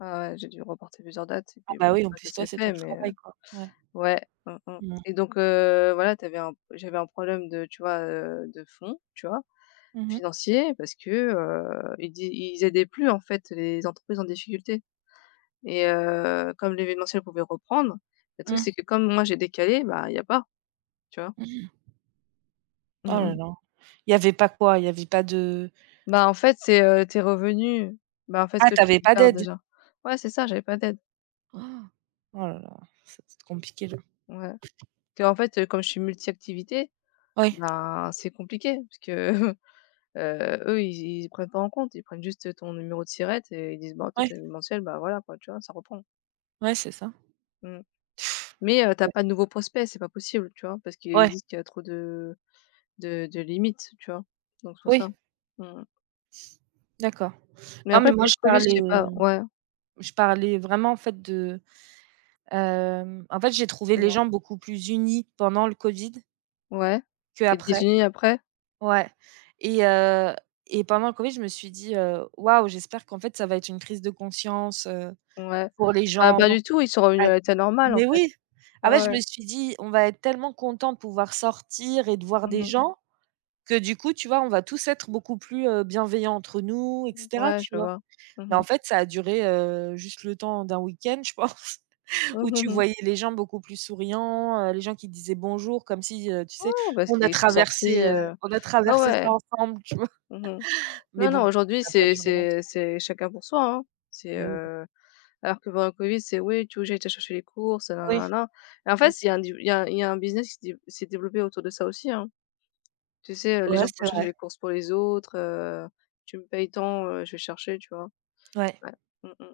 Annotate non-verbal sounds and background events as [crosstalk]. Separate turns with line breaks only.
Ouais, ouais, j'ai dû reporter plusieurs dates et
Ah
puis
bah,
bon
oui en
ça ça
plus
s'est
toi c'est ton
fait mais heu
travail quoi. Ouais.
ouais. Mmh mh
Mmh mh.
et donc heu, voilà tu avais un p j'avais un problème de, tu vois, heu, de fond, tu vois?
Mmh mh.
Financier, parce que, heu, ils di ils aidaient plus en fait les entreprises en difficulté et heu, comme l'événementiel pouvait reprendre. Le truc
Mmh.
c'est que comme moi j'ai décalé, bah, il y a pas, tu vois?
Mmh!
Mmh
Oh là
mh.
là. Il y avait pas quoi? Il y avait pas de
Bah, en fait c'est, heu, tes revenus. Bah en fait ce
Ah
que
tu
tu
avais pas
gardes
d'aide?
déjà. Ouais c'est ça, j'avais pas d'aide.
Oh! Oh là là! Ça doit être compliqué là.
Ouais. Parce que, en fait, heu, comme je suis multi-activités,
Oui.
ben c'est compliqué parce que, [chuckles] heu, eux ils y ils prennent pas en compte, ils prennent juste ton numéro de SIRET et ils disent: «Bon toi
Oui.
t'es une mensuelle, ben voilà quoi» tu vois? Ça reprend.
Oui c'est ça.
Mmh. Mais heu, tu as
Ouais.
pas de nouveaux prospects, c'est pas possible, tu vois? Parce qu'ils
Ouais.
disent qu'il a trop de de de limites tu vois? Donc c'est pour ça.
Oui.
Mmh mh.
D'accord.
Mais
Non, mais
après,
moi je
post-Covid je
parlais
sais pas. Ouais.
je parlais vraiment en fait de, hem, en fait, j'ai trouvé les
Dis-moi.
gens beaucoup plus unis pendant le Covid
Ouais?
que
Et
après.
désunis après?
Ouais et heu et pendant le covid, je me suis dit, heu: «Waouh, j'espère qu'en fait ça va être une crise de conscience, heu,
Ouais.
pour les
Ah
gens»
pas du tout, ils sont revenus
ouais.
à l'état normal en
Mais
fait.
oui! Ah
Ouais
bah, je
ouais.
me suis dit: «On va être tellement contents de pouvoir sortir et de voir
Mmh
des
mh.
gens que du coup, tu vois, on va tous être beaucoup plus, heu, bienveillants entre nous et
Mmh,
cetera»
ouais,
tu
je
vois?
vois. Mmh
Ben en
mh.
fait, ça a duré, heu, juste le temps d'un week-end, je pense, [chuckles]
Oh
où
mmh
tu
mh.
voyais les gens beaucoup plus souriants, heu, les gens qui disaient: «Bonjour» comme si, heu, tu sais,
Oh bah parce
on a
qu'ils sont
traversé,
sortis,
heu,
heu
on a
ouais,
traversé
ouais.
ça ensemble, tu vois?
Mmh mh.
[chuckles] Mais
Non non,
bon,
aujourd'hui
ça a pas
c'est
duré
c'est
longtemps.
c'est chacun pour soi, hein. C'est,
Mais oui.
heu alors que pendant le Covid c'est: «Oui, tu veux que j'aille te chercher les courses? Heu,
Oui.
na na na» et en fait
C'est
s il y
ça.
a du il y a il y a un business qui s'est dé qui s'est développé autour de ça aussi, hein. Tu sais, heu, les
Ouais
gens pour
c'est
chercher
vrai.
les courses pour les autres, heu,: «Tu me payes tant, heu, je vais chercher» tu vois?
Ouais.
Ouais. Mmh mh.